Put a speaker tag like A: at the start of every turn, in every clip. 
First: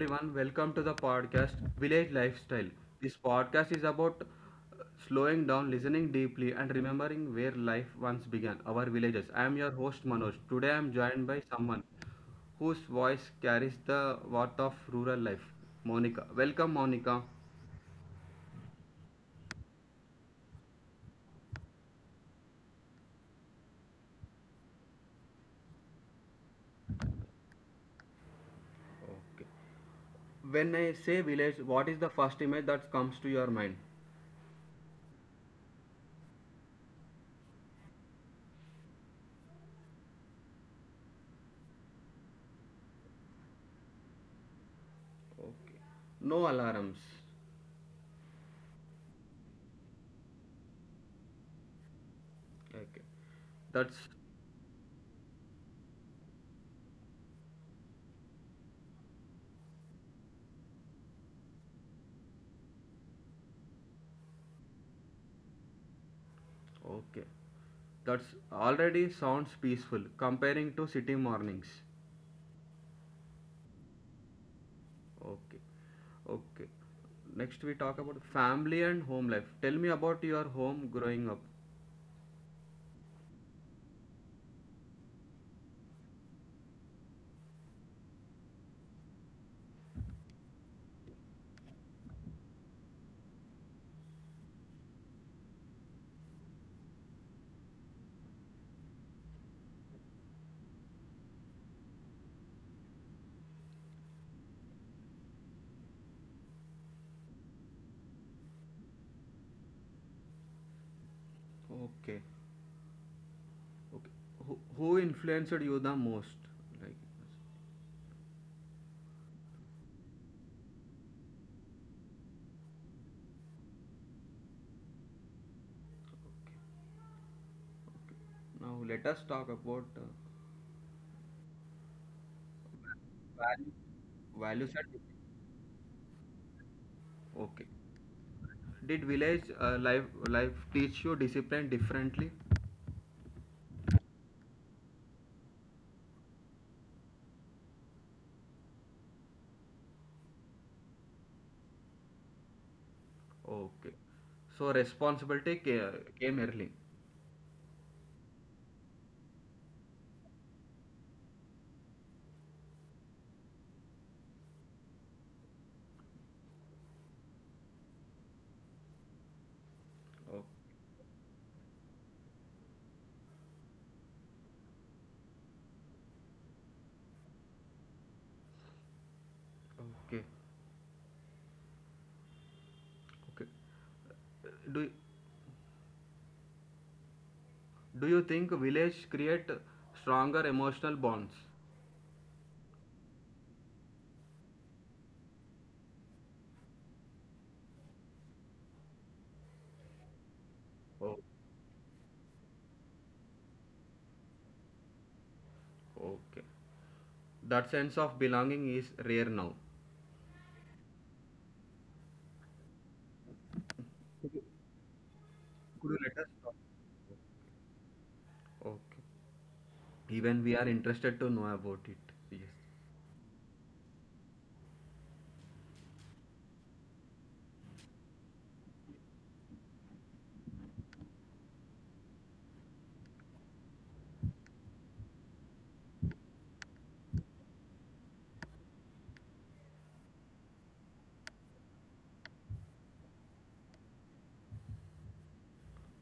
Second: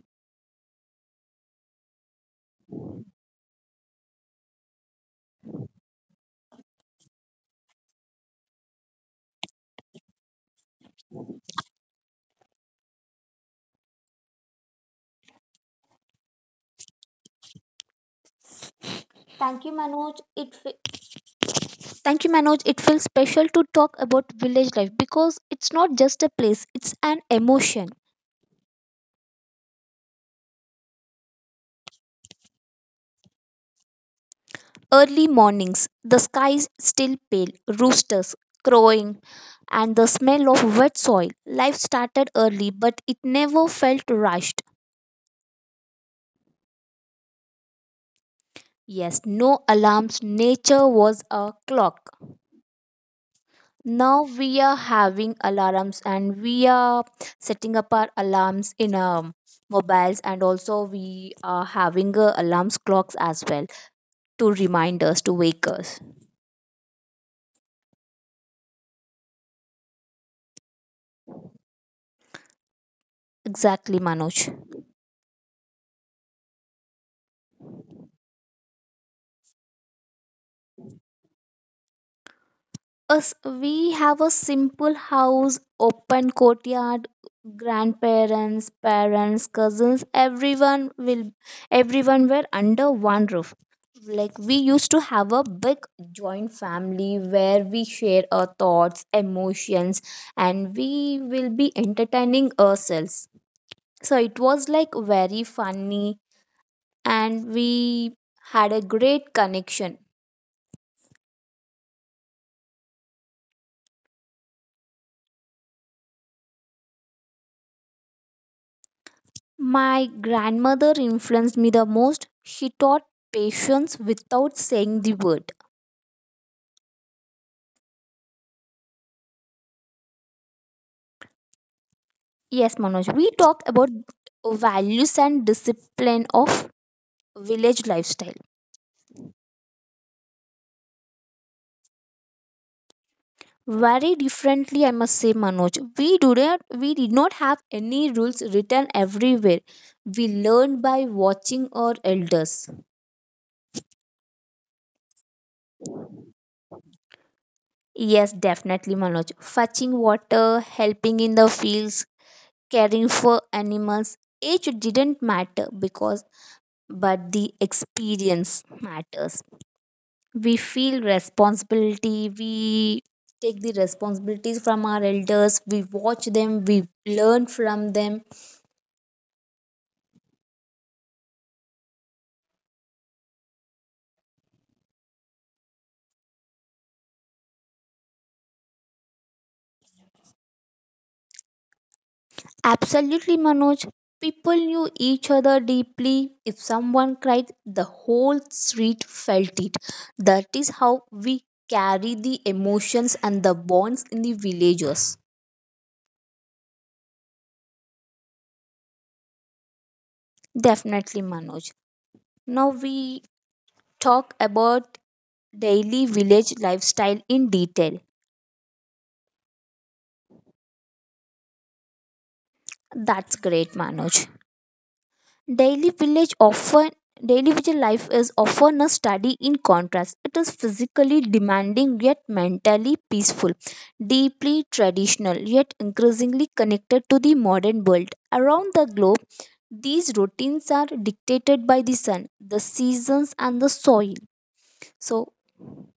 A: everyone, welcome to the podcast Village Lifestyle. This podcast is about slowing down, listening deeply, and remembering where life once began, our villages. I am your host Manoj. Today I am joined by someone whose voice carries the worth of rural life, Monica. Welcome, Monica.
B: Thank you, Manoj. Thank you, Manoj. It feels special to talk about village life because it's not just a place; it's an emotion.
A: When I say village, what is the first image that comes to your mind?
B: Early mornings, the sky is still pale, roosters crowing, and the smell of wet soil. Life started early, but it never felt rushed.
A: No alarms.
B: Yes, no alarms. Nature was a clock.
A: Okay. That's
B: Now we are having alarms and we are setting up our alarms in our mobiles, and also we are having alarms clocks as well to remind us to wake us.
A: Okay. That's already sounds peaceful comparing to city mornings.
B: Exactly, Manoj.
A: Okay. Okay. Next we talk about family and home life. Tell me about your home growing up.
B: Us, we have a simple house, open courtyard, grandparents, parents, cousins, everyone were under one roof. Like, we used to have a big joint family where we share our thoughts, emotions, and we will be entertaining ourselves. So it was like very funny, and we had a great connection.
A: Okay. Okay. Who influenced you the most? Like
B: My grandmother influenced me the most. She taught patience without saying the word.
A: okay. Okay. Now let us talk about
B: Yes, Manoj, we talk
A: value,
B: about
A: values and
B: values and discipline of
A: okay.
B: village lifestyle.
A: Did village life teach you discipline differently?
B: Very differently, I must say, Manoj. We did not have any rules written everywhere. We learned by watching our elders.
A: Okay. So responsibility came early.
B: Yes, definitely, Manoj. Fetching water, helping in the fields, caring for animals. Age didn't matter because But the experience matters.
A: O-
B: We feel responsibility, we take the responsibilities from our elders, we watch them, we learn from them.
A: Okay. Okay. Do Do you think village create stronger emotional bonds?
B: Absolutely, Manoj. People knew each other deeply. If someone cried, the whole street felt it. That is how
A: Oh,
B: we carry the emotions and the bonds in the villages.
A: okay. That sense of belonging is rare now.
B: Definitely, Manoj. Now we talk about daily village lifestyle in detail.
A: Okay. Even we are interested to know about it. Yes.
B: That's great, Manoj. Daily village often Daily village life is often a study in contrast. It is physically demanding yet mentally peaceful, deeply traditional yet increasingly connected to the modern world. Around the globe, these routines are dictated by the sun, the seasons, and the soil. So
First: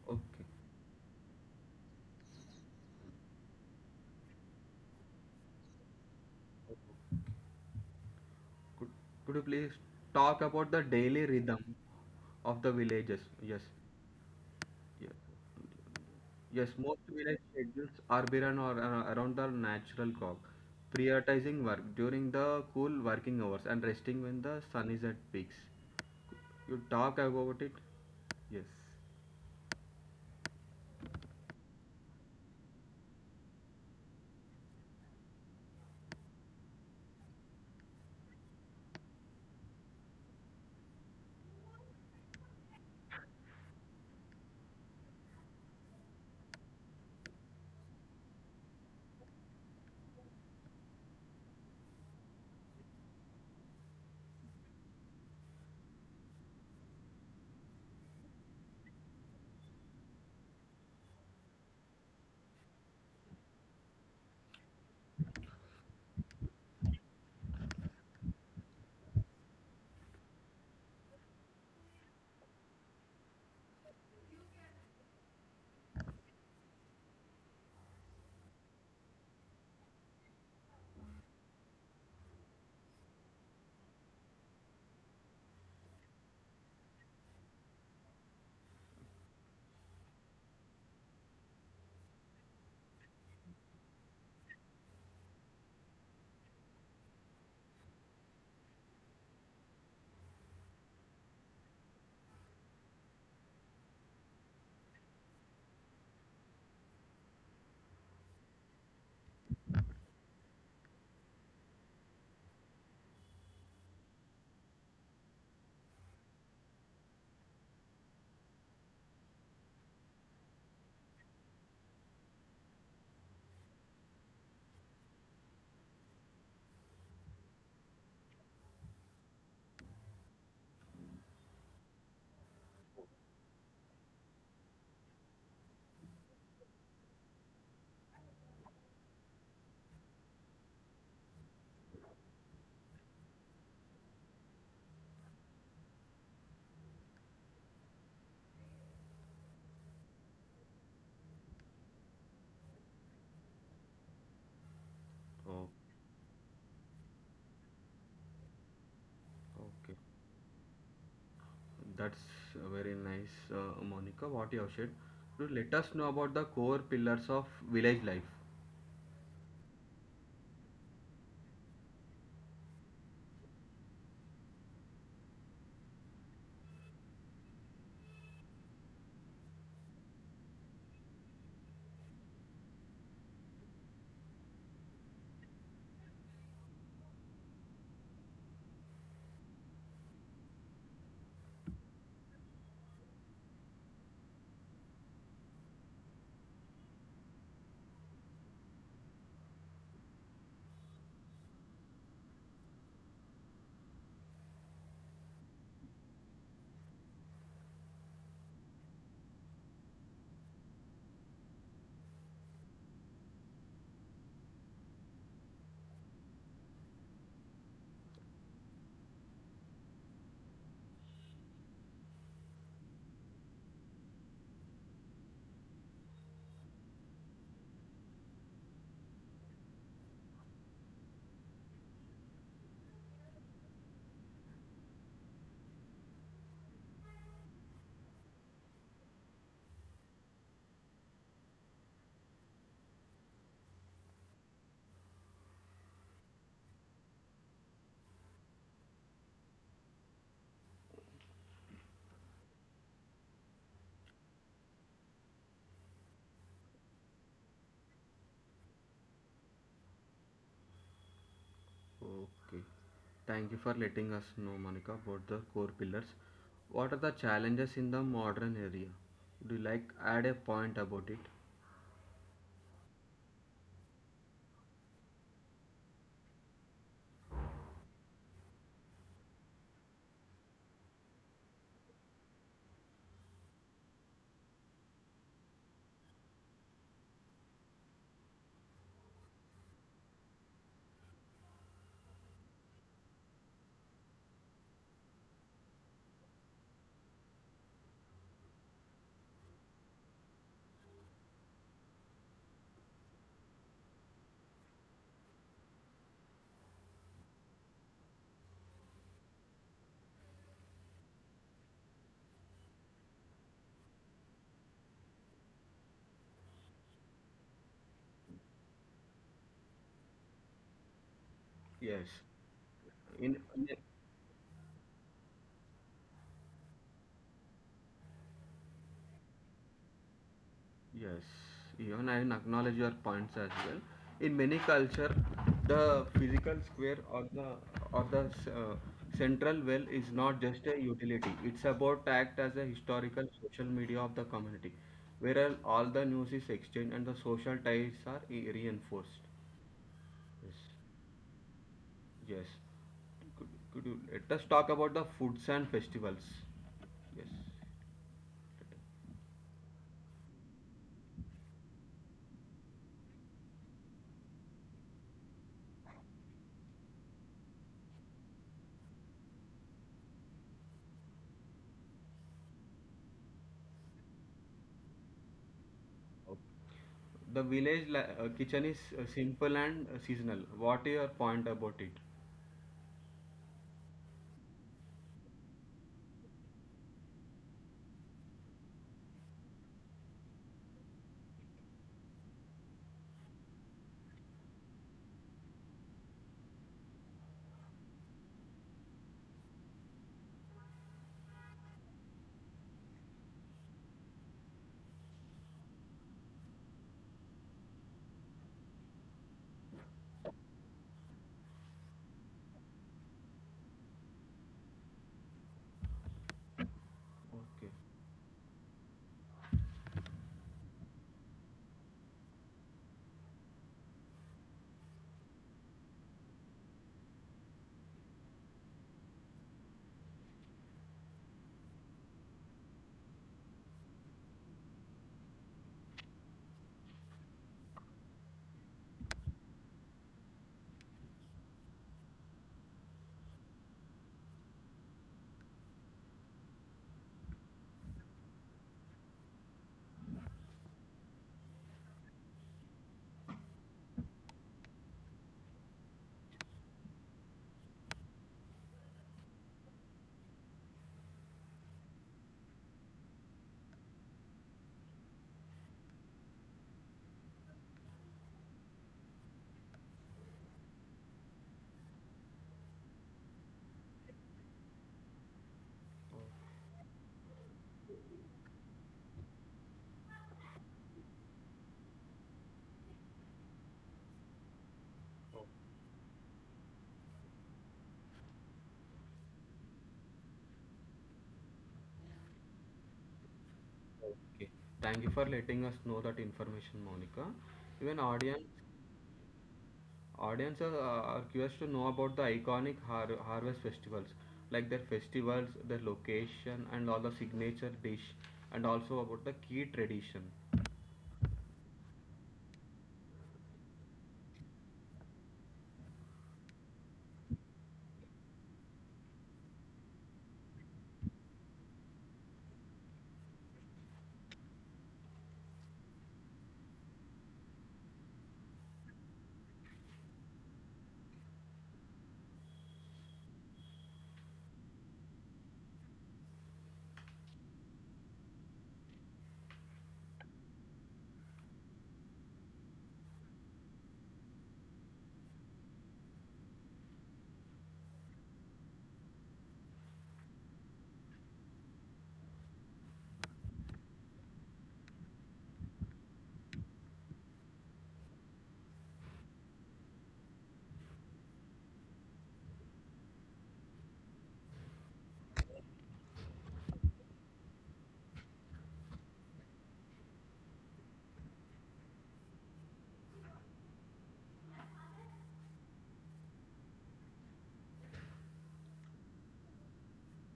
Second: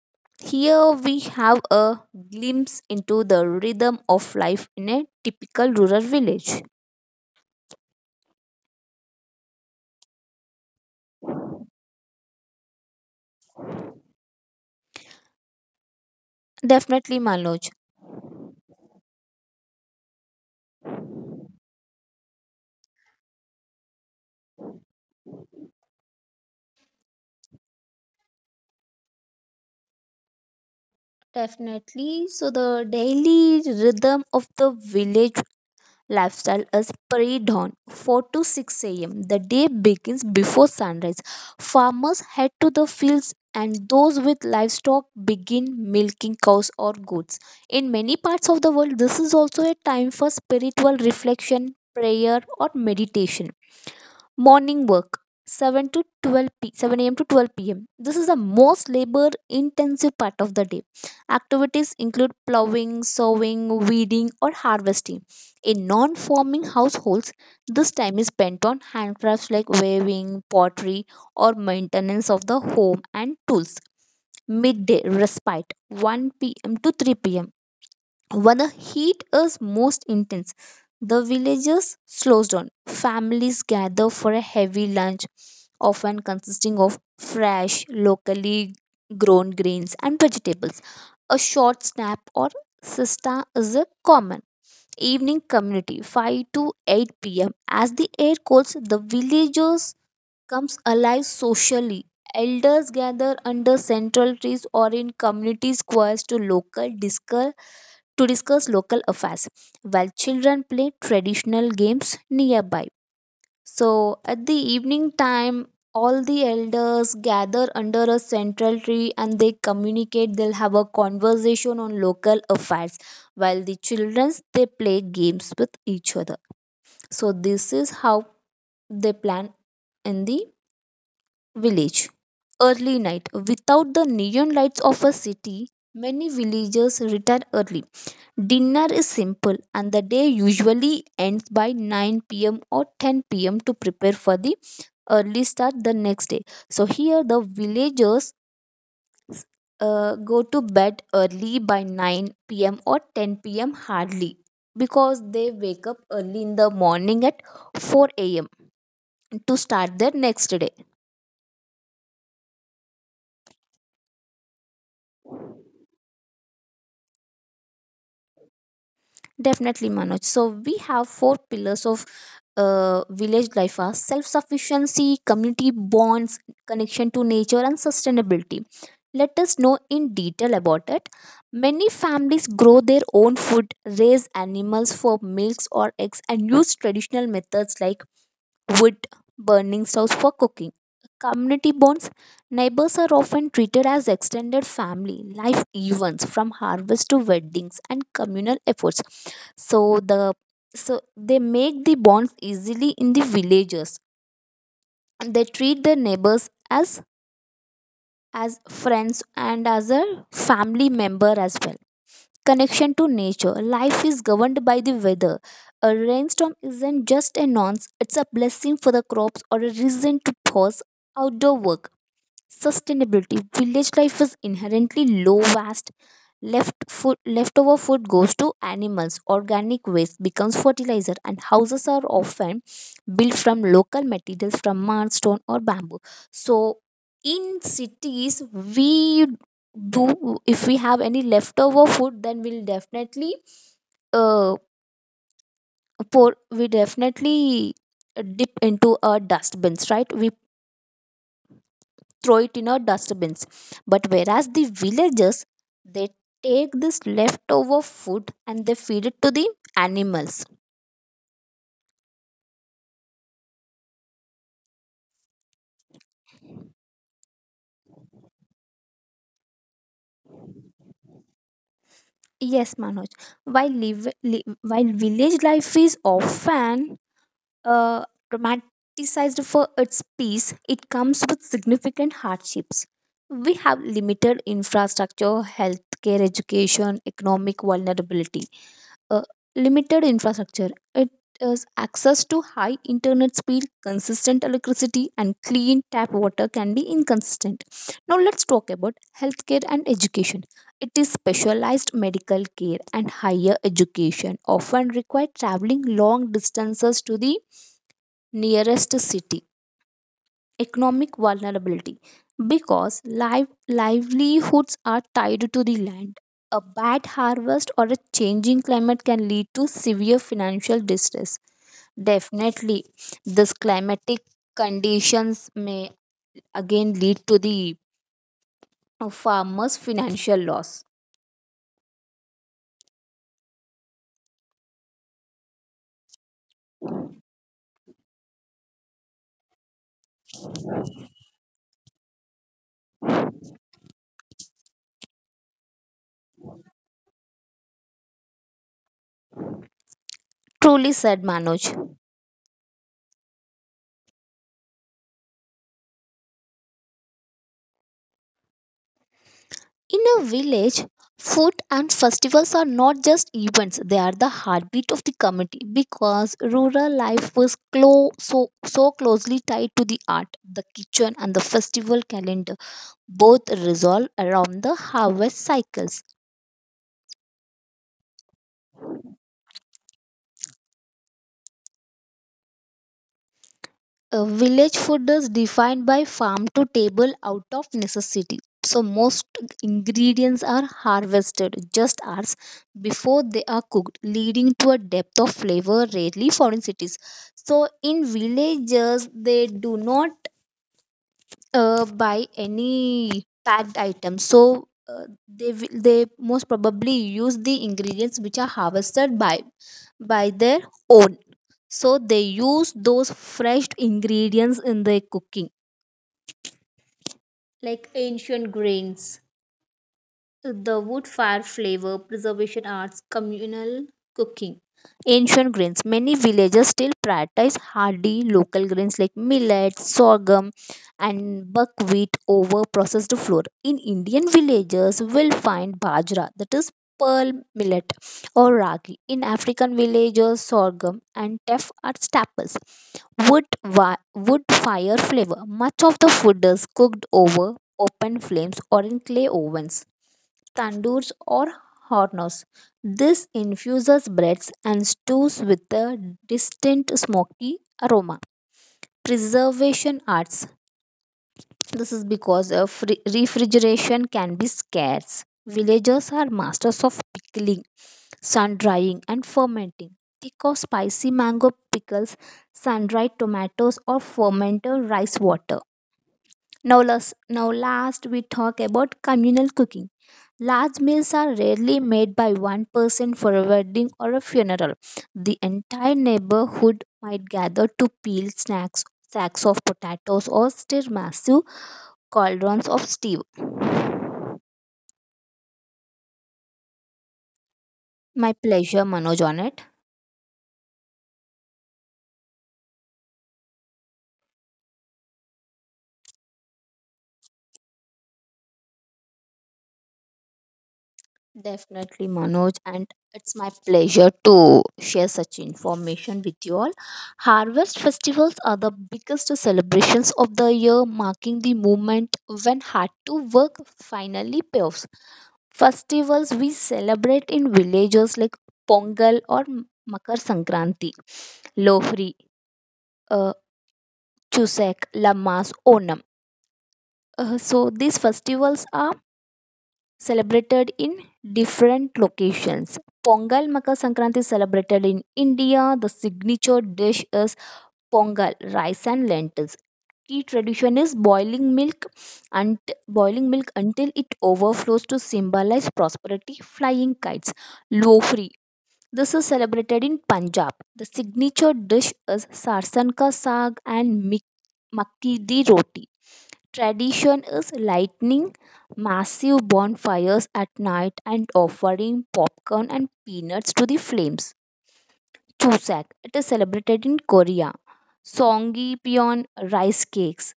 A: Okay.
B: here we have a glimpse into the rhythm of life in a typical rural village.
A: Could Could you please talk about the daily rhythm of the villages? Yes. Ye- Yes, most
B: Definitely,
A: village
B: Manoj.
A: schedules are run or around the natural clock, prioritizing work during the cool working hours and resting when the sun is at peaks. You talk about it? Yes.
B: Definitely. So, the daily rhythm of the village lifestyle is pre dawn, 4 to 6 a.m. The day begins before sunrise. Farmers head to the fields, and those with livestock begin milking cows or goats. In many parts of the world, this is also a time for spiritual reflection, prayer, or meditation. Morning work, 7 a.m to 12 p.m. This is the most labor intensive part of the day. Activities include plowing, sowing, weeding, or harvesting. In non-farming households, this time is spent on handcrafts like weaving, pottery, or maintenance of the home and tools. Midday respite, 1 p.m to 3 p.m. When the heat is most intense, the villagers slows down. Families gather for a heavy lunch, often consisting of fresh, locally grown grains and vegetables. A short snap or siesta is a common evening. Community, 5 to 8 p.m. As the air cools, the villagers comes alive socially. Elders gather under central trees or in community squares to local discuss to discuss local affairs, while children play traditional games nearby. So at the evening time, all the elders gather under a central tree and they communicate, they'll have a conversation on local affairs, while the children, they play games with each other. So this is how they plan in the village. Early night. Without the neon lights of a city, many villagers retire early. Dinner is simple, and the day usually ends by 9 p.m. or 10 p.m. to prepare for the early start the next day. So, here the villagers go to bed early by 9 p.m. or 10 p.m. hardly, because they
A: Oh,
B: wake up early in the morning at 4 a.m. to start
A: okay.
B: their next day.
A: That's very nice, Monica. What you have said. Now let us know about the core pillars of village life.
B: Definitely, Manoj. So we have four pillars of village life, are self-sufficiency, community bonds, connection to nature, and sustainability. Let us know in detail about it. Many families grow their own food, raise animals for milks or eggs, and use traditional methods like wood burning stoves for cooking. Community bonds: neighbors are often treated as extended family. Life events from harvest to weddings and communal efforts. So the so they make the bonds easily in the villages. They treat their neighbors as friends and as a family member as well. Connection to nature. Life is governed by the weather. A rainstorm isn't just a nonce, it's a blessing for the crops or a reason to pause outdoor work. Sustainability: village life is inherently low waste. Leftover food goes to animals, organic waste becomes fertilizer, and houses are often built from local materials, from mud, stone, or bamboo. So in cities, we do, if we have any leftover food, then we'll definitely uh pour we definitely dip into our dustbins, right, we throw it in our dustbins. But whereas the villagers, they take this leftover food and they feed it to the animals.
A: Okay. Thank you for letting us know, Monica, about the core pillars. What are the challenges in the modern area? Would you like add a point about it?
B: Yes, Manoj. While village life is often uh, romanticized for its peace, it comes with significant hardships. We have limited infrastructure, healthcare, education, economic vulnerability. A limited infrastructure. It is access to high internet speed, consistent electricity, and clean tap water can be inconsistent. Now, let's talk about healthcare and education. It is specialized medical care and higher education, often require traveling long distances to the nearest city. Economic vulnerability, because livelihoods are tied to the land. A bad harvest or a changing climate can lead to severe financial distress.
A: Yes.
B: Definitely,
A: In,
B: this
A: in
B: climatic conditions may again lead to the farmers' financial loss.
A: yes, even I acknowledge your points as well. In many culture, the physical square or the uh, central well is not just a utility. It's about act as a historical social media of the community, where all the news is exchanged and the social ties are reinforced. Yes,
B: Truly said, Manoj.
A: yes. Could you let us talk about the foods and festivals? Yes.
B: In a village, food and festivals are not just events, they are the heartbeat of the community, because rural life was so closely tied to the art, the kitchen, and the festival calendar. Both resolve around the harvest cycles.
A: Okay. The village kitchen is simple and seasonal. What is your point about it?
B: Village food is defined by farm to table out of necessity. So, most ingredients are harvested just hours before they are cooked, leading to a depth of flavor rarely found in cities. So, in villages, they do not buy any packed item, so they most probably use the ingredients which are harvested by their own, so they use those fresh ingredients in their cooking,
A: Okay,
B: like ancient grains. The wood fire flavor, preservation arts, communal cooking. Ancient grains. Many villages still prioritize hardy local grains like millet, sorghum, and buckwheat over processed flour. In Indian villages, we'll find bajra, that is pearl millet, or ragi. In African villages, sorghum and teff are staples. Wood fire flavor. Much of the food is cooked over open flames or in clay ovens, tandoors, or hornos. This infuses breads and stews with a distinct smoky aroma. Preservation arts. This is because of refrigeration can be scarce. Villagers are masters of pickling, sun drying, and fermenting. Think of spicy mango pickles, sun dried tomatoes, or fermented rice water. Now last we talk about communal cooking. Large meals are rarely made by one person. For a wedding or a funeral, the entire neighborhood might gather to peel snacks, sacks of potatoes, or stir massive cauldrons of stew.
A: okay. Thank you for letting us know that information, Monica. Even
B: My
A: audience,
B: pleasure, Manoj, on it.
A: audience are curious to know about the iconic harvest festivals, like their festivals, their location, and all the signature dish, and also about the key tradition.
B: Definitely, Manoj, and it's my pleasure to share such information with you all. Harvest festivals are the biggest celebrations of the year, marking the moment when hard to work finally payoffs. Festivals we celebrate in villages, like Pongal or Makar Sankranti, Lohri, uh, Chusak, Lamas, Onam. So these festivals are celebrated in different locations. Pongal Makar Sankranti is celebrated in India. The signature dish is pongal, rice and lentils. Key tradition is and boiling milk until it overflows to symbolize prosperity. Flying kites, lofri. This is celebrated in Punjab. The signature dish is sarson ka saag and makki di roti. Tradition is lighting massive bonfires at night and offering popcorn and peanuts to the flames. Chuseok, it is celebrated in Korea. Songgyeopyeon rice cakes.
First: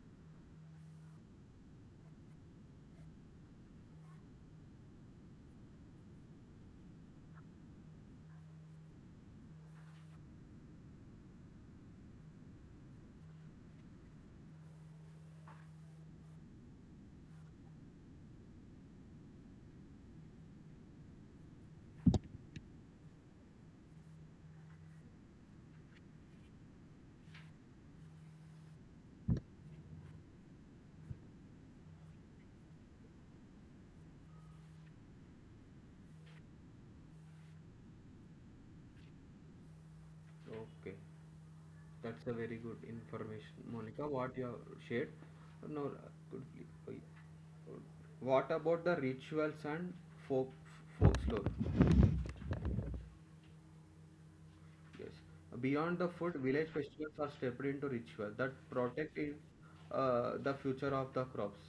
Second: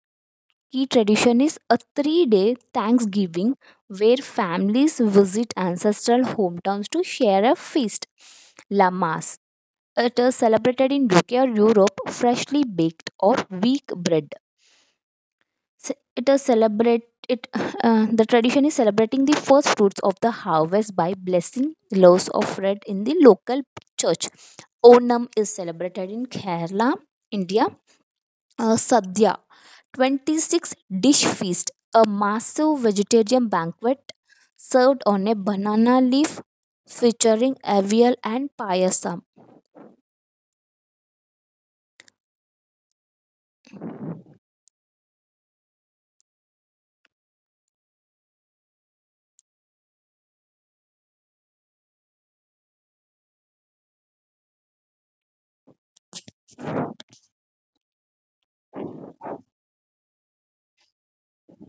B: Key tradition is a 3-day Thanksgiving where families visit ancestral hometowns to share a feast. Lamas. It is celebrated in UK or Europe, freshly baked or weak bread. Ce- it is celebrate it The tradition is celebrating the first fruits of the harvest by blessing loaves of bread in the local church. Onam is celebrated in Kerala, India. Uh, sadhya, 26 dish feast, a massive vegetarian banquet served on a banana leaf, featuring avial and payasam.
A: Okay, that's a very good information, Monica. What you have shared. Now, could please. Oh, yeah. What about the rituals and folk folklore? Yes. Beyond the food, village festivals are stepped into ritual that protect it, the future of the crops.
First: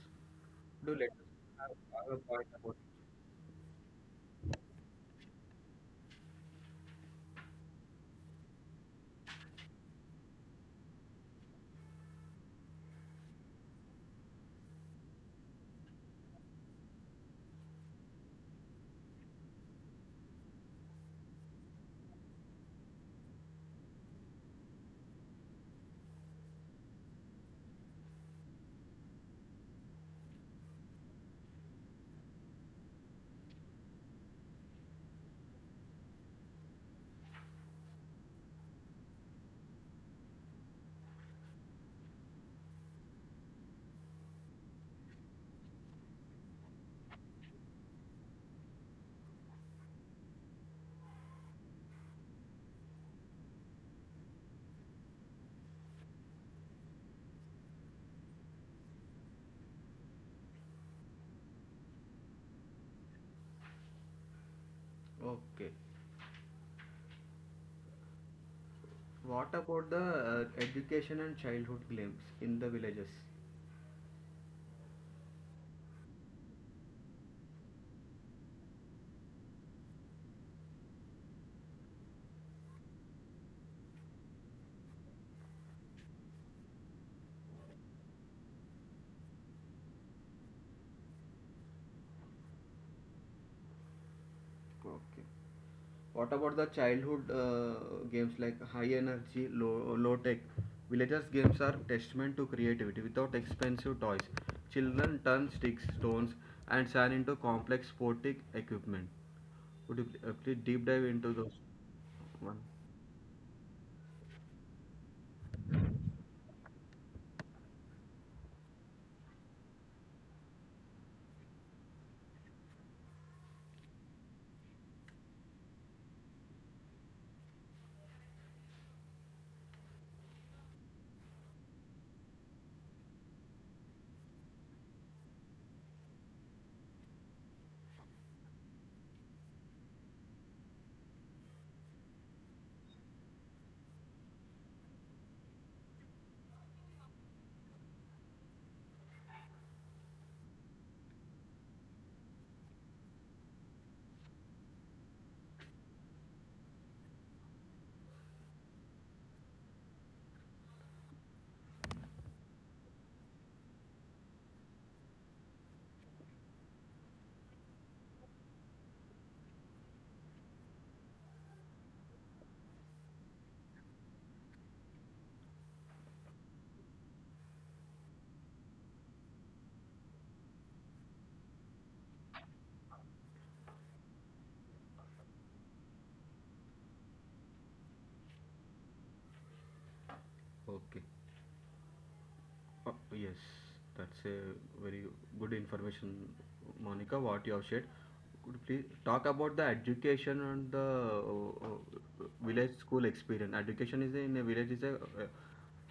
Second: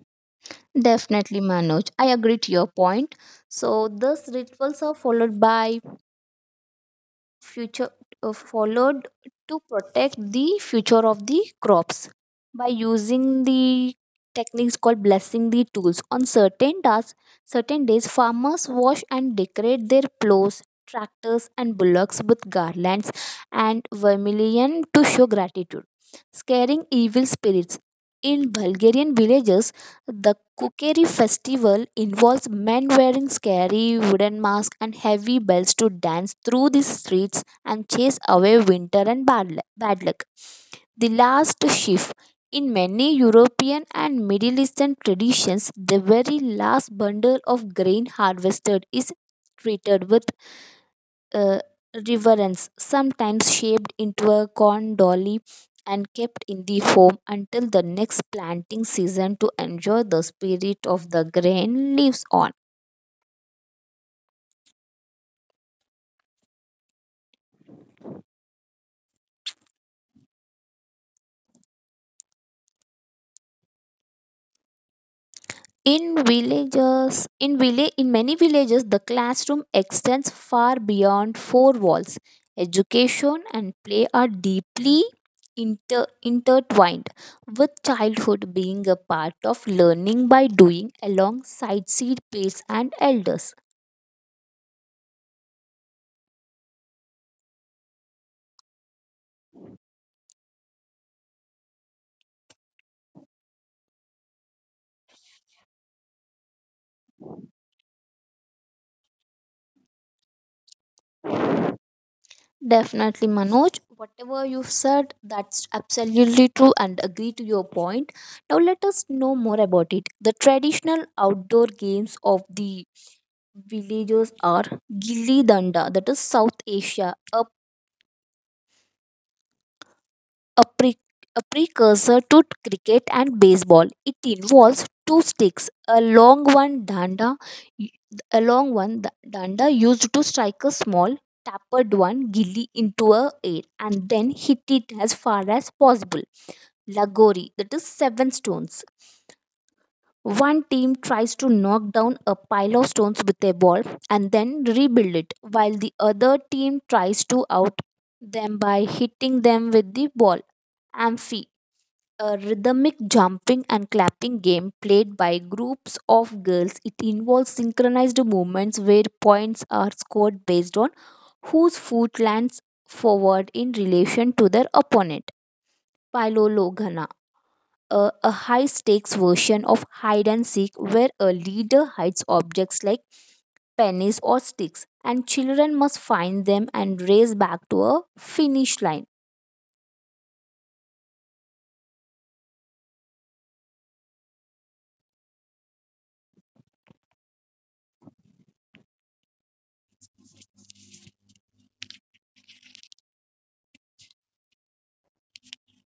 A: Do let us
B: Definitely, Manoj, I
A: have a
B: agree
A: point
B: to your
A: about
B: point. So these rituals are future followed to protect the future of the crops by using the techniques called blessing the tools on certain tasks. Certain days, farmers wash and decorate their plows, tractors, and bullocks with garlands and vermilion to show gratitude. Scaring evil spirits: in Bulgarian villages, the Kukeri festival involves men wearing scary wooden masks and heavy bells to dance through the streets and chase away winter and bad luck. The last sheaf. In many European and Middle Eastern traditions, the very last bundle of grain harvested is treated with uh, reverence, sometimes shaped into a corn dolly and kept in the home until the next planting season to enjoy the spirit of the grain lives on.
A: it. Okay. What about the education and childhood claims in the villages?
B: In many villages, the classroom extends far beyond four walls. Education and play are deeply intertwined, with childhood being a part of learning by doing alongside seed peers and elders.
A: Okay. What about the childhood games like high energy, low tech? Villagers' games are testament to creativity without expensive toys. Children turn sticks, stones, and sand into complex sporting equipment. Would you please deep dive into those one?
B: Definitely, Manoj. Whatever you've said, that's absolutely true and agree to your point. Now, let us know more about it. The traditional outdoor games of the villagers are Gilli Danda, that is South Asia, a, pre- a precursor to cricket and baseball. It involves two sticks, a long one danda, a long one danda used to strike a small tapered one gilly into a air and then hit it as far as possible. Lagori, that is seven stones. One team tries to knock down a pile of stones with a ball and then rebuild it, while the other team tries to out them by hitting them with the ball. Amphi, a rhythmic jumping and clapping game played by groups of girls. It involves synchronized movements where points are scored based on whose foot lands forward in relation to their opponent. Pylologhana, a high stakes version of hide and seek where a leader hides objects like pennies or sticks and children must find them and race back to a finish line.
A: Okay. Yes, that's a very good information, Monica, what you have shared. Could you please talk about the education and the village school experience? Education is in a village is a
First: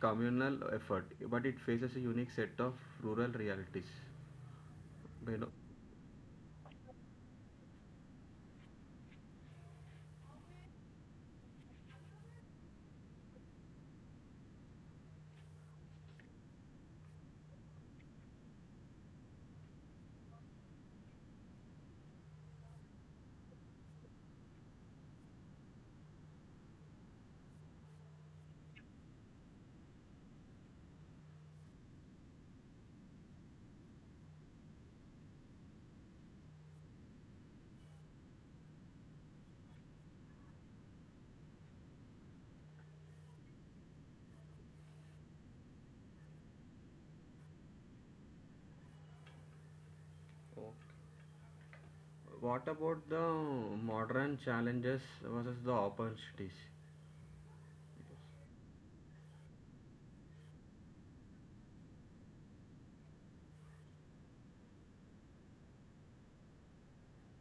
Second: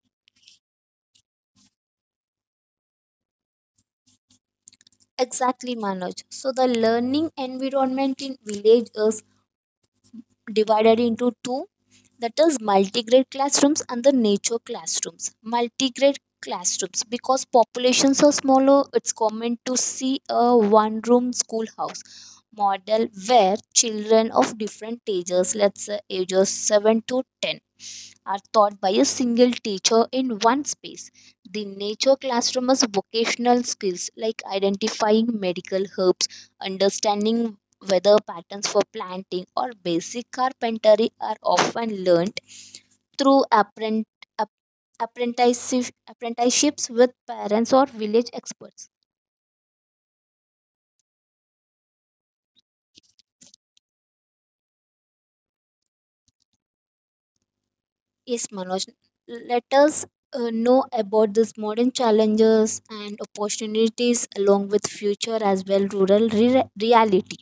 A: communal effort, but it faces a unique set of rural realities. You know,
B: Exactly, Manoj. So the learning environment in villages divided into two, that is multigrade classrooms and the nature classrooms. Multigrade classrooms, because populations are smaller, it's common to see a one room schoolhouse model where children of different ages, let's say ages 7 to 10, are taught by a single teacher in one space. The nature classroom is vocational skills like identifying medical herbs, understanding weather patterns for planting or basic carpentry are often learnt through ap- apprenticeships with parents or village experts.
A: what about the modern challenges versus the opportunities?
B: Yes, Manoj. Let us know about these modern challenges and opportunities along with future as well rural reality.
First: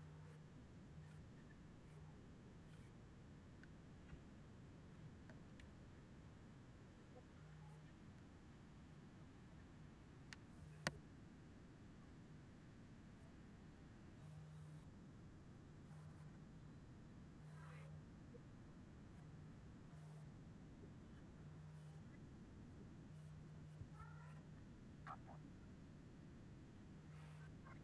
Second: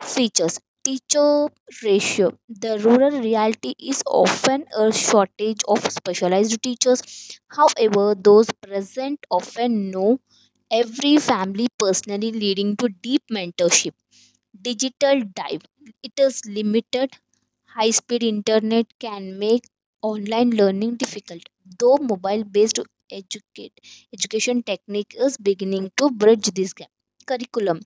B: Features. Teacher ratio. The rural reality is often a shortage of specialized teachers. However, those present often know every family personally, leading to deep mentorship. Digital dive. It is limited. High speed internet can make online learning difficult, though mobile based educate, education technique is beginning to bridge this gap. Curriculum.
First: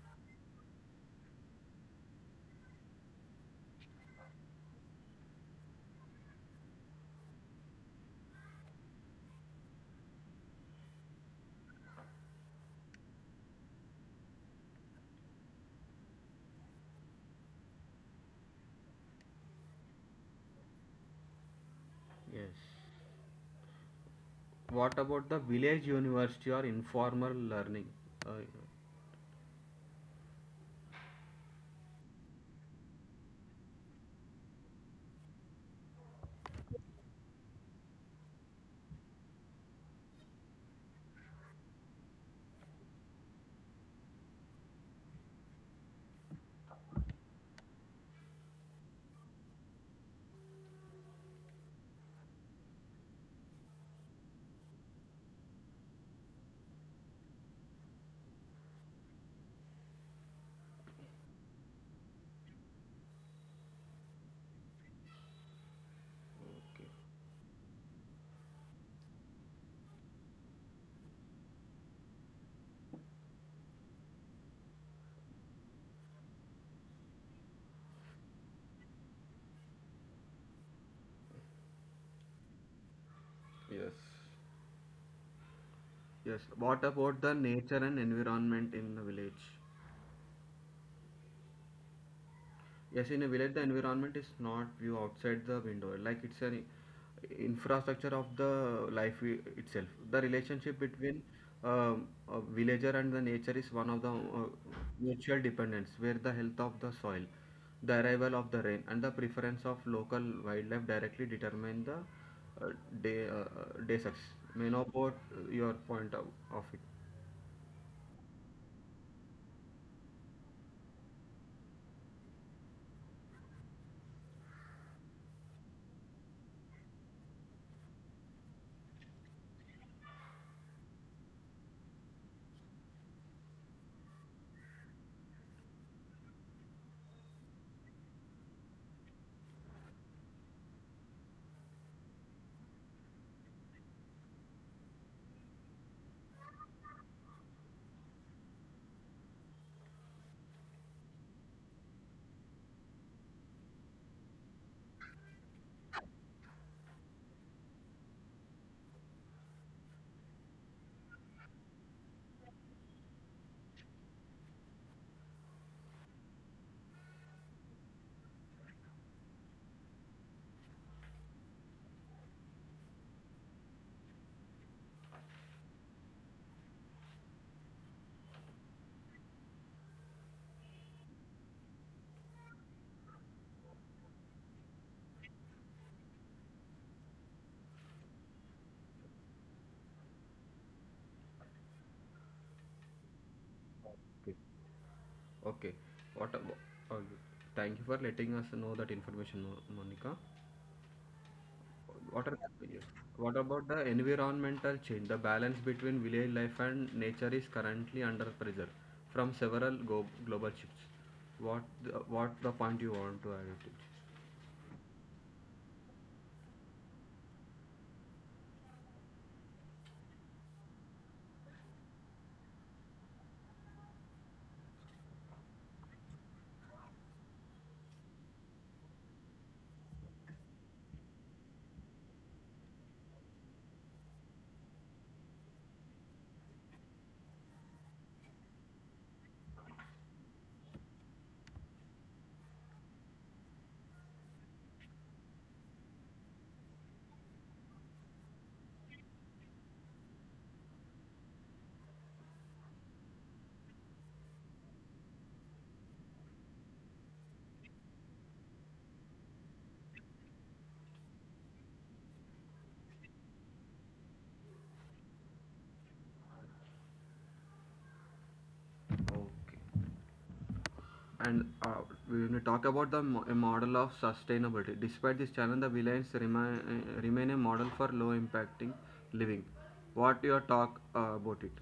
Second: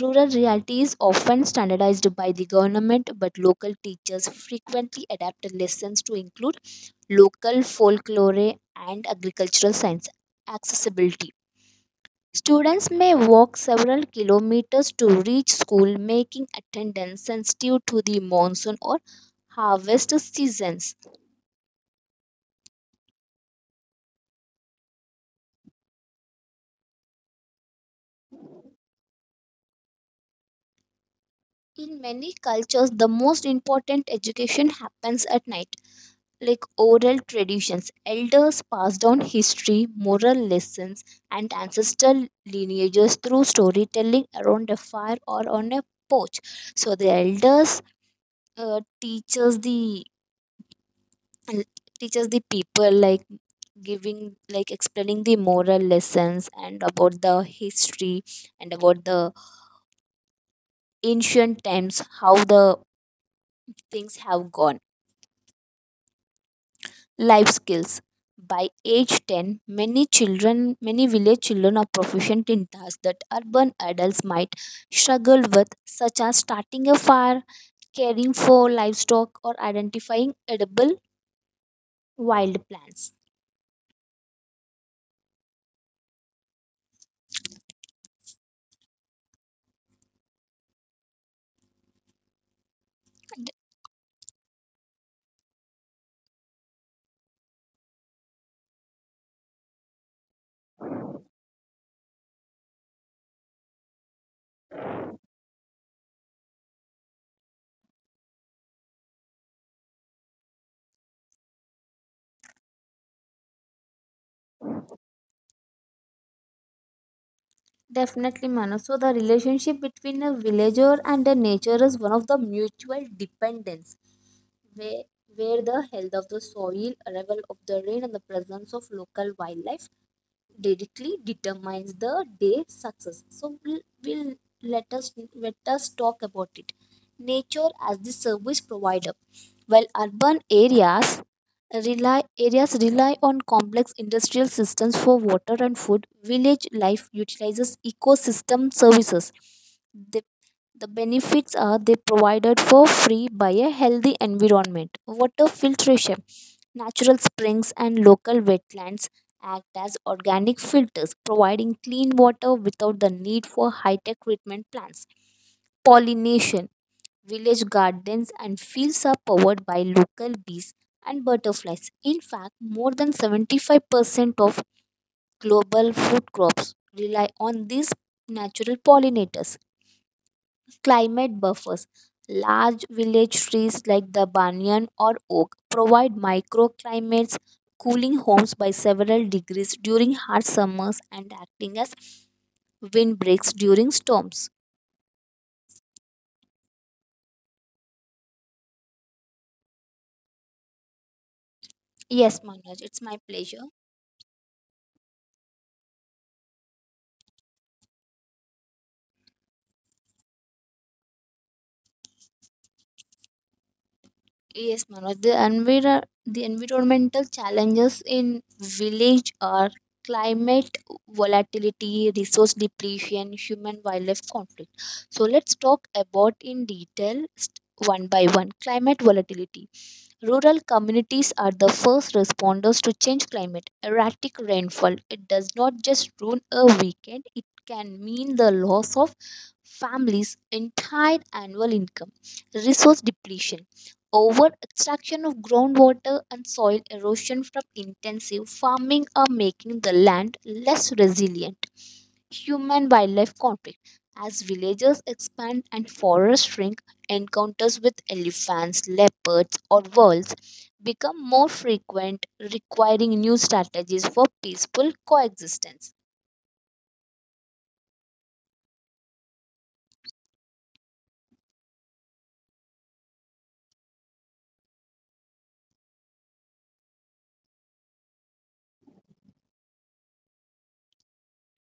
B: Rural reality is often standardized by the government, but local teachers frequently adapt lessons to include local folklore and agricultural science. Accessibility. Students may walk several kilometers to reach school, making attendance sensitive to the monsoon or harvest seasons.
A: Yes. What about the village university or informal learning? Uh,
B: In many cultures, the most important education happens at night, like oral traditions. Elders pass down history, moral lessons, and ancestral lineages through storytelling around a fire or on a porch. So the elders uh, teaches the teaches the people like giving, like explaining the moral lessons and about the history and about the ancient times, how the things have gone. Life skills. By age 10, many village children are proficient in tasks that urban adults might struggle with, such as starting a fire, caring for livestock, or identifying edible wild plants.
A: Yes. What about the nature and environment in the village? Yes, in a village, the environment is not view outside the window. Like it's an infrastructure of the life itself. The relationship between a villager and the nature is one of the mutual dependence, where the health of the soil, the arrival of the rain, and the preference of local wildlife directly determine the uh, day success. May know about your point of it.
B: Definitely, Manu. So, the relationship between a villager and the nature is one of the mutual dependence where, where the health of the soil, arrival of the rain, and the presence of local wildlife directly determines the day's success. So we'll let us talk about it. Nature as the service provider. While urban areas rely on complex industrial systems for water and food, village life utilizes ecosystem services. The, the benefits are they provided for free by a healthy environment. Water filtration. Natural springs and local wetlands act as organic filters, providing clean water without the need for high tech treatment plants. Pollination. Village gardens and fields are powered by local bees and butterflies. In fact, more than 75% of global food crops rely on these natural pollinators. Climate buffers. Large village trees like the banyan or oak provide microclimates, cooling homes by several degrees during hard summers and acting as windbreaks during storms.
A: Okay. What about, uh, thank you for letting us know that information, Monica. What are,
B: Yes,
A: yes.
B: Manoj, it's my
A: What
B: pleasure.
A: about the environmental change? The balance between village life and nature is currently under pressure from several global shifts. What the point you want to add it?
B: Yes, Manoj, the environmental challenges in village are climate volatility, resource depletion, human wildlife conflict. So let's talk about in detail, one by one. Climate volatility. Rural communities are the first responders to change climate. Erratic rainfall. It does not just ruin a weekend, it can mean the loss of families' entire annual income. Resource depletion. Over extraction of groundwater and soil erosion from intensive farming are making the land less resilient. Human wildlife conflict. As villages expand and forests shrink, encounters with elephants, leopards, or wolves become more frequent, requiring new strategies for peaceful coexistence.
A: To? Okay. And when we talk about the a model of sustainability, despite this challenge, the villains remain, remain a model for low impacting living. What your talk about it?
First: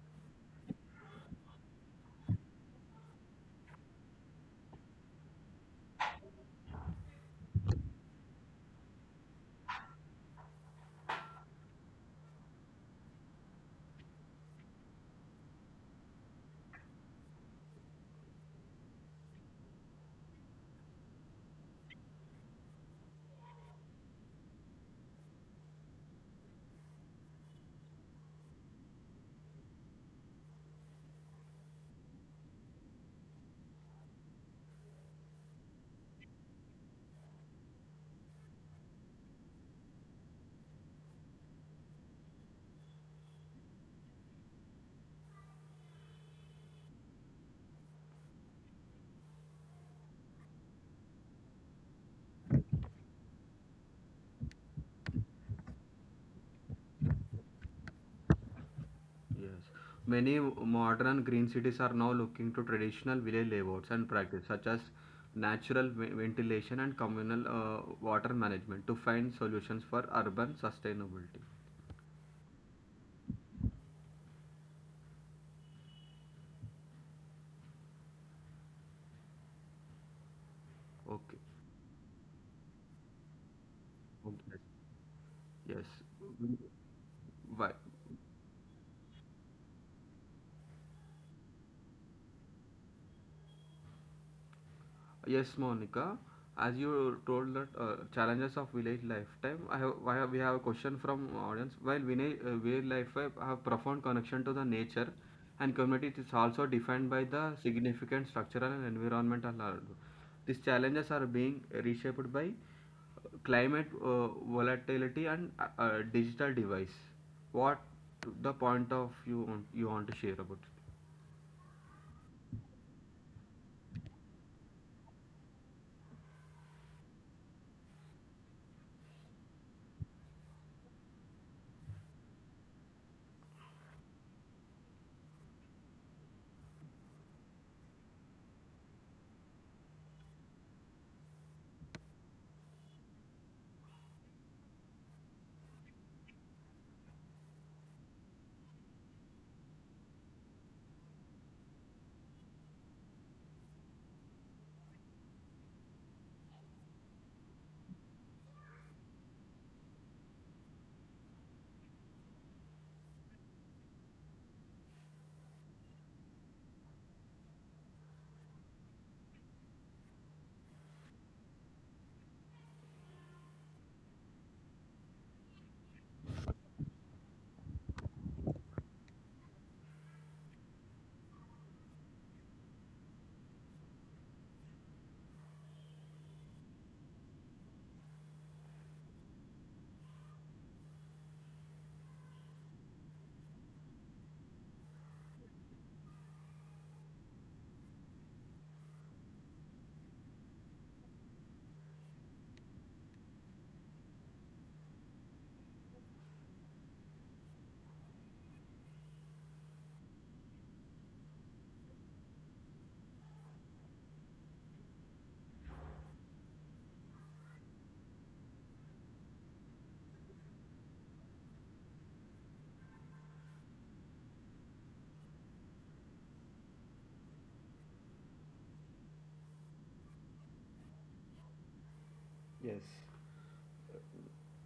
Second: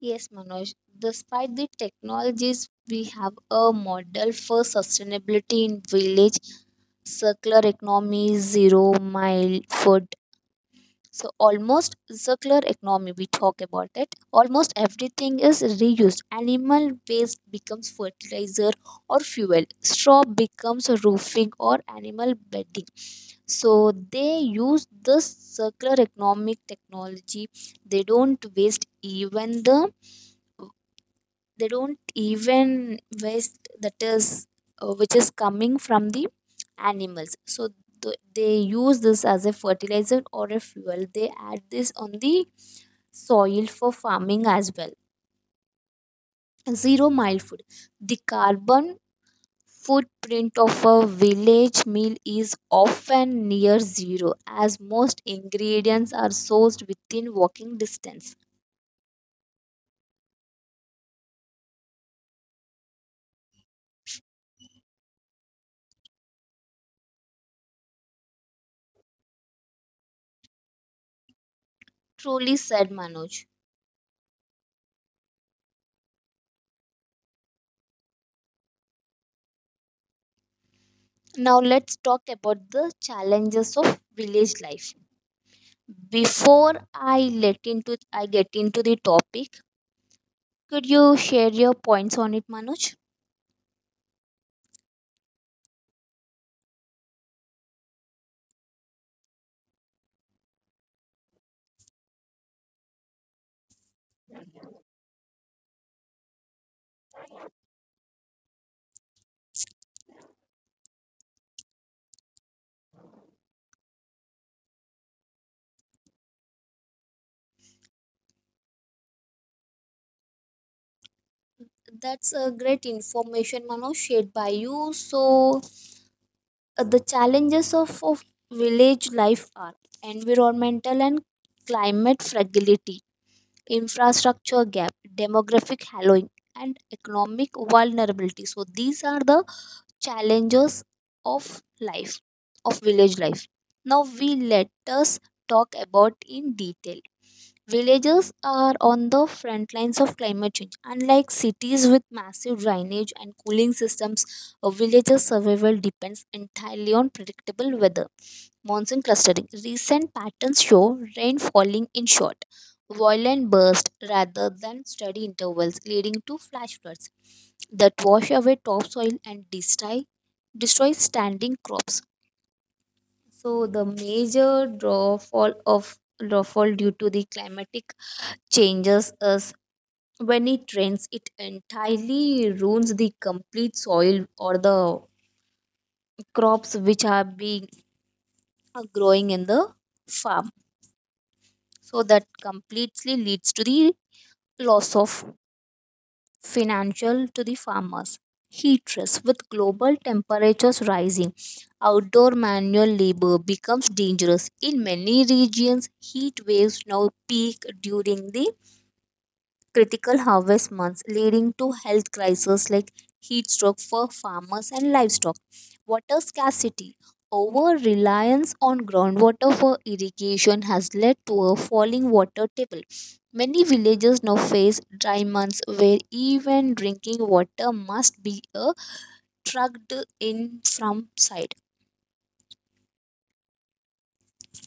B: Yes, Manoj, despite the technologies, we have a model for sustainability in village: circular economy, zero mile food. So almost circular economy we talk about it. Almost everything is reused. Animal waste becomes fertilizer or fuel. Straw becomes roofing or animal bedding. So they use this circular economic technology. They don't waste even the, they don't even waste that is which is coming from the animals, so they use this as a fertilizer or a fuel, they add this on the soil for farming as well. Zero mile food. The carbon footprint of a village meal is often near zero, as most ingredients are sourced within walking distance.
A: Yes. Many modern green cities are now looking to traditional village layouts and practice such as natural ventilation and communal water management to find solutions for urban sustainability.
B: Truly said, Manoj.
A: Okay.
B: Now let's talk about the challenges of village
A: Okay.
B: life.
A: Yes.
B: Before I let
A: Why?
B: into I get into the topic, could you share your points on it, Manoj?
A: Yes, Monica. As you told that challenges of village lifetime, we have a question from audience. While village, life have profound connection to the nature and community, it is also defined by the significant structural and environmental hurdles. These challenges are being reshaped by climate volatility and digital device. What the point of you want to share about?
B: That's a great information, Manoj, shared by you. So the challenges of village life are environmental and climate fragility, infrastructure gap, demographic hollowing, and economic vulnerability. So these are the challenges of life of village life. Now we let us talk about in detail. Villages are on the front lines of climate change. Unlike cities with massive drainage and cooling systems, a village's survival depends entirely on predictable weather. Monsoon clustering. Recent patterns show rain falling in short, violent bursts rather than steady intervals, leading to flash floods that wash away topsoil and destroys standing crops. So the major drawfall due to the climatic changes is, when it rains, it entirely ruins the complete soil or the crops which are growing in the farm. So that completely leads to the loss of financial to the farmers. Heat stress. With global temperatures rising, outdoor manual labor becomes dangerous. In many regions, heat waves now peak during the critical harvest months, leading to health crises like heat stroke for farmers and livestock. Water scarcity. Over reliance on groundwater for irrigation has led to a falling water table. Many villages now face dry months where even drinking water must be trucked in from side.
A: Yes.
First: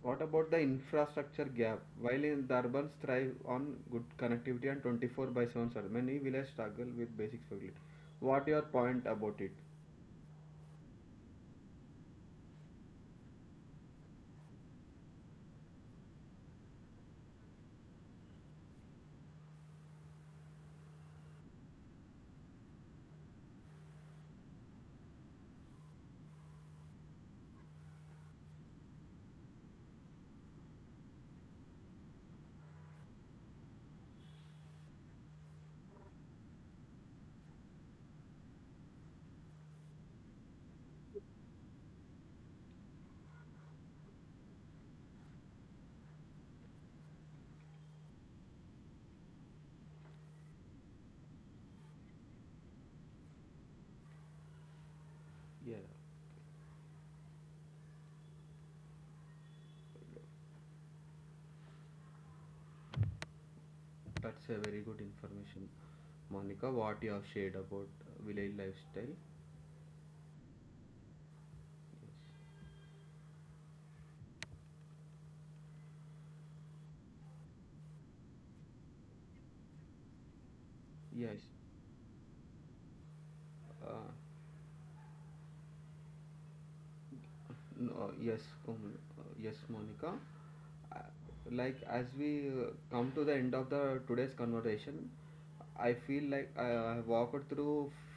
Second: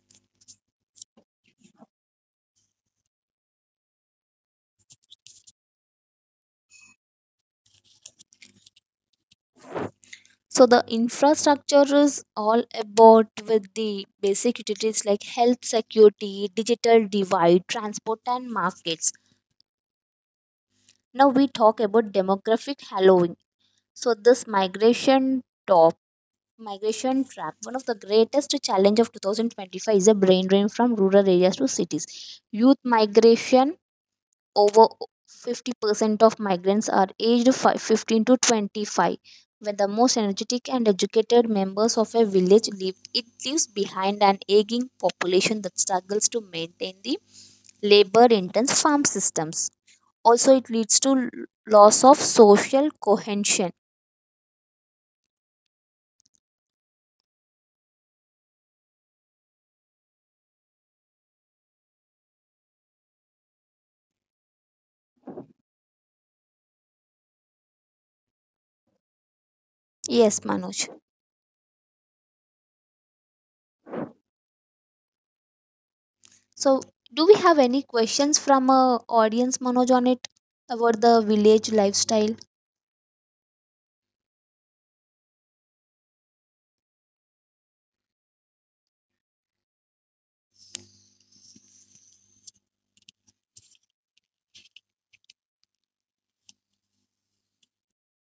A: What about the infrastructure gap? While in the urbans thrive on good connectivity and 24 by 7 service, many villages struggle with basic facilities. What your point about it?
B: So the infrastructure is all about with the basic utilities like health, security, digital divide, transport and markets. Now we talk about demographic hallowing. So this migration trap, one of the greatest challenge of 2025, is a brain drain from rural areas to cities. Youth migration, over 50% of migrants are aged 15 to 25. When the most energetic and educated members of a village leave, it leaves behind an aging population that struggles to maintain the labor intense farm systems. Also, it leads to loss of social cohesion.
A: That's a very good information, Monica. What you have shared about village lifestyle?
B: Yes, Manoj. So do we have any questions from audience, Manoj, on it, about the
A: Yes.
B: village lifestyle?
A: Uh, no, yes, Monica. Uh, Like as we come to the end of the today's conversation, I feel like I walked through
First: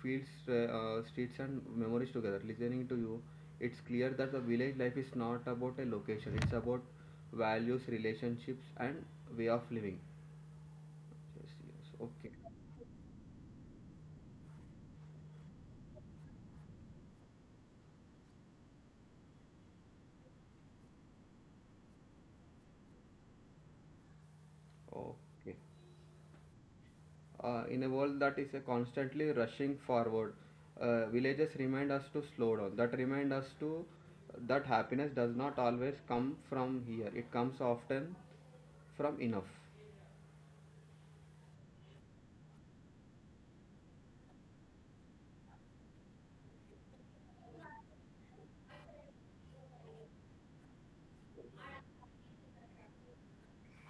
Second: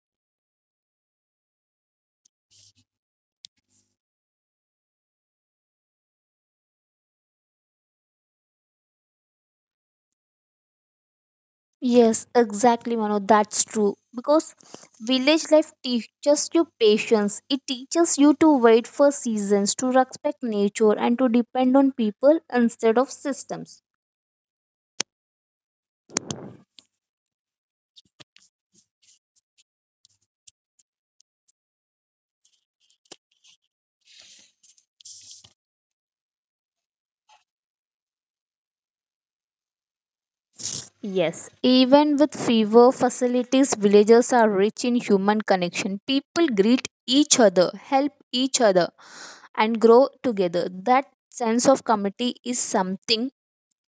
A: fields, streets, and memories together. Listening to you, it's clear that the village life is not about a location. It's about values, relationships, and way of living. Yes, yes.
B: Yes,
A: Okay.
B: exactly, Mano. That's true. Because village life teaches you patience. It teaches you to wait for seasons, to respect nature, and to depend on people instead of systems.
A: Okay. In a world that is constantly rushing forward, villages remind us to slow down. That remind us to that happiness does not always come from here. It comes often from enough.
B: Yes, even with fewer facilities, villages are rich in human connection. People greet each other, help each other, and grow together. That sense of community is something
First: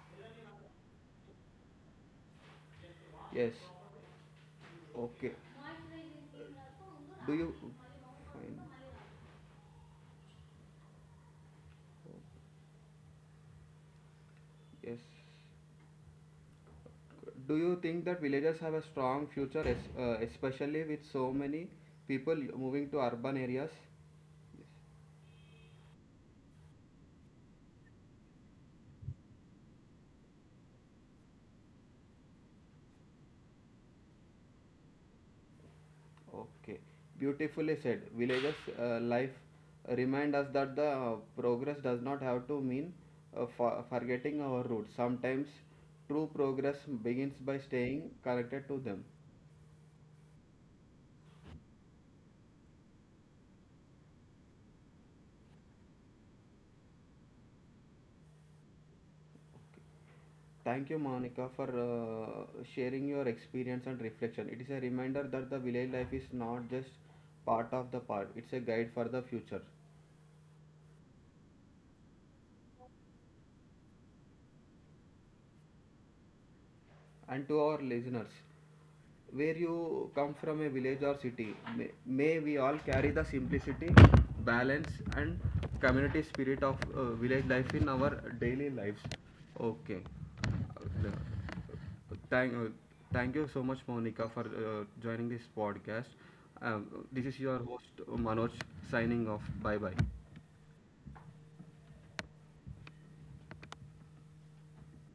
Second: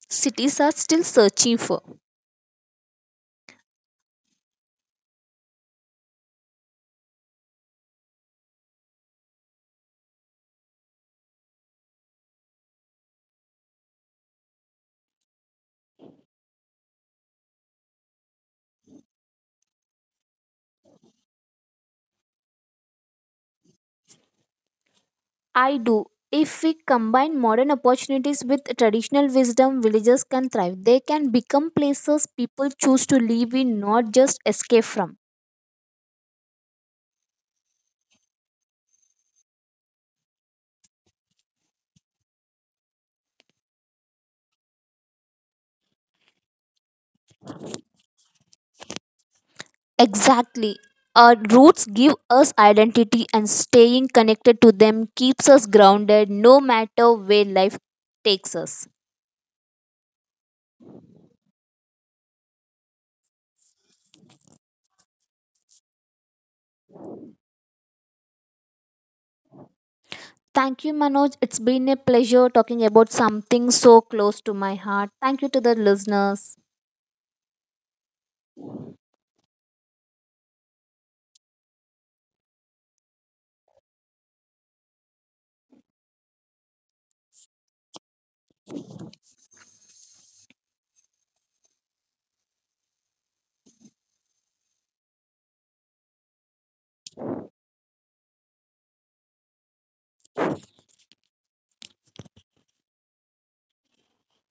B: cities are still searching for.
A: Yes. Okay. Do you fine? Yes. Do you think that villages have a strong future, especially with so many people moving to urban areas? Yes.
B: I do. If we combine modern opportunities with traditional wisdom, villages can thrive. They can become places people choose to live in, not just escape from.
A: Okay, beautifully said. Villages life remind us that the progress does not have to mean forgetting our roots. Sometimes true progress begins by staying connected to them.
B: Exactly. Our roots give us identity, and staying connected to them keeps us grounded no matter where life takes us.
A: Okay. Thank you, Monica, for sharing your experience and reflection. It is a reminder that the village life is not just part of the part; it's a guide for the future.
B: Thank you, Manoj. It's been a pleasure talking about something so close to my heart. Thank you to the listeners.
A: And to our listeners, where you come from a village or city, may we all carry the simplicity, balance, and community spirit of village life in our daily lives. Okay. Uh, thank, uh, Thank you so much, Monica, for joining this podcast. um, this is your host Manoj, signing off. Bye bye.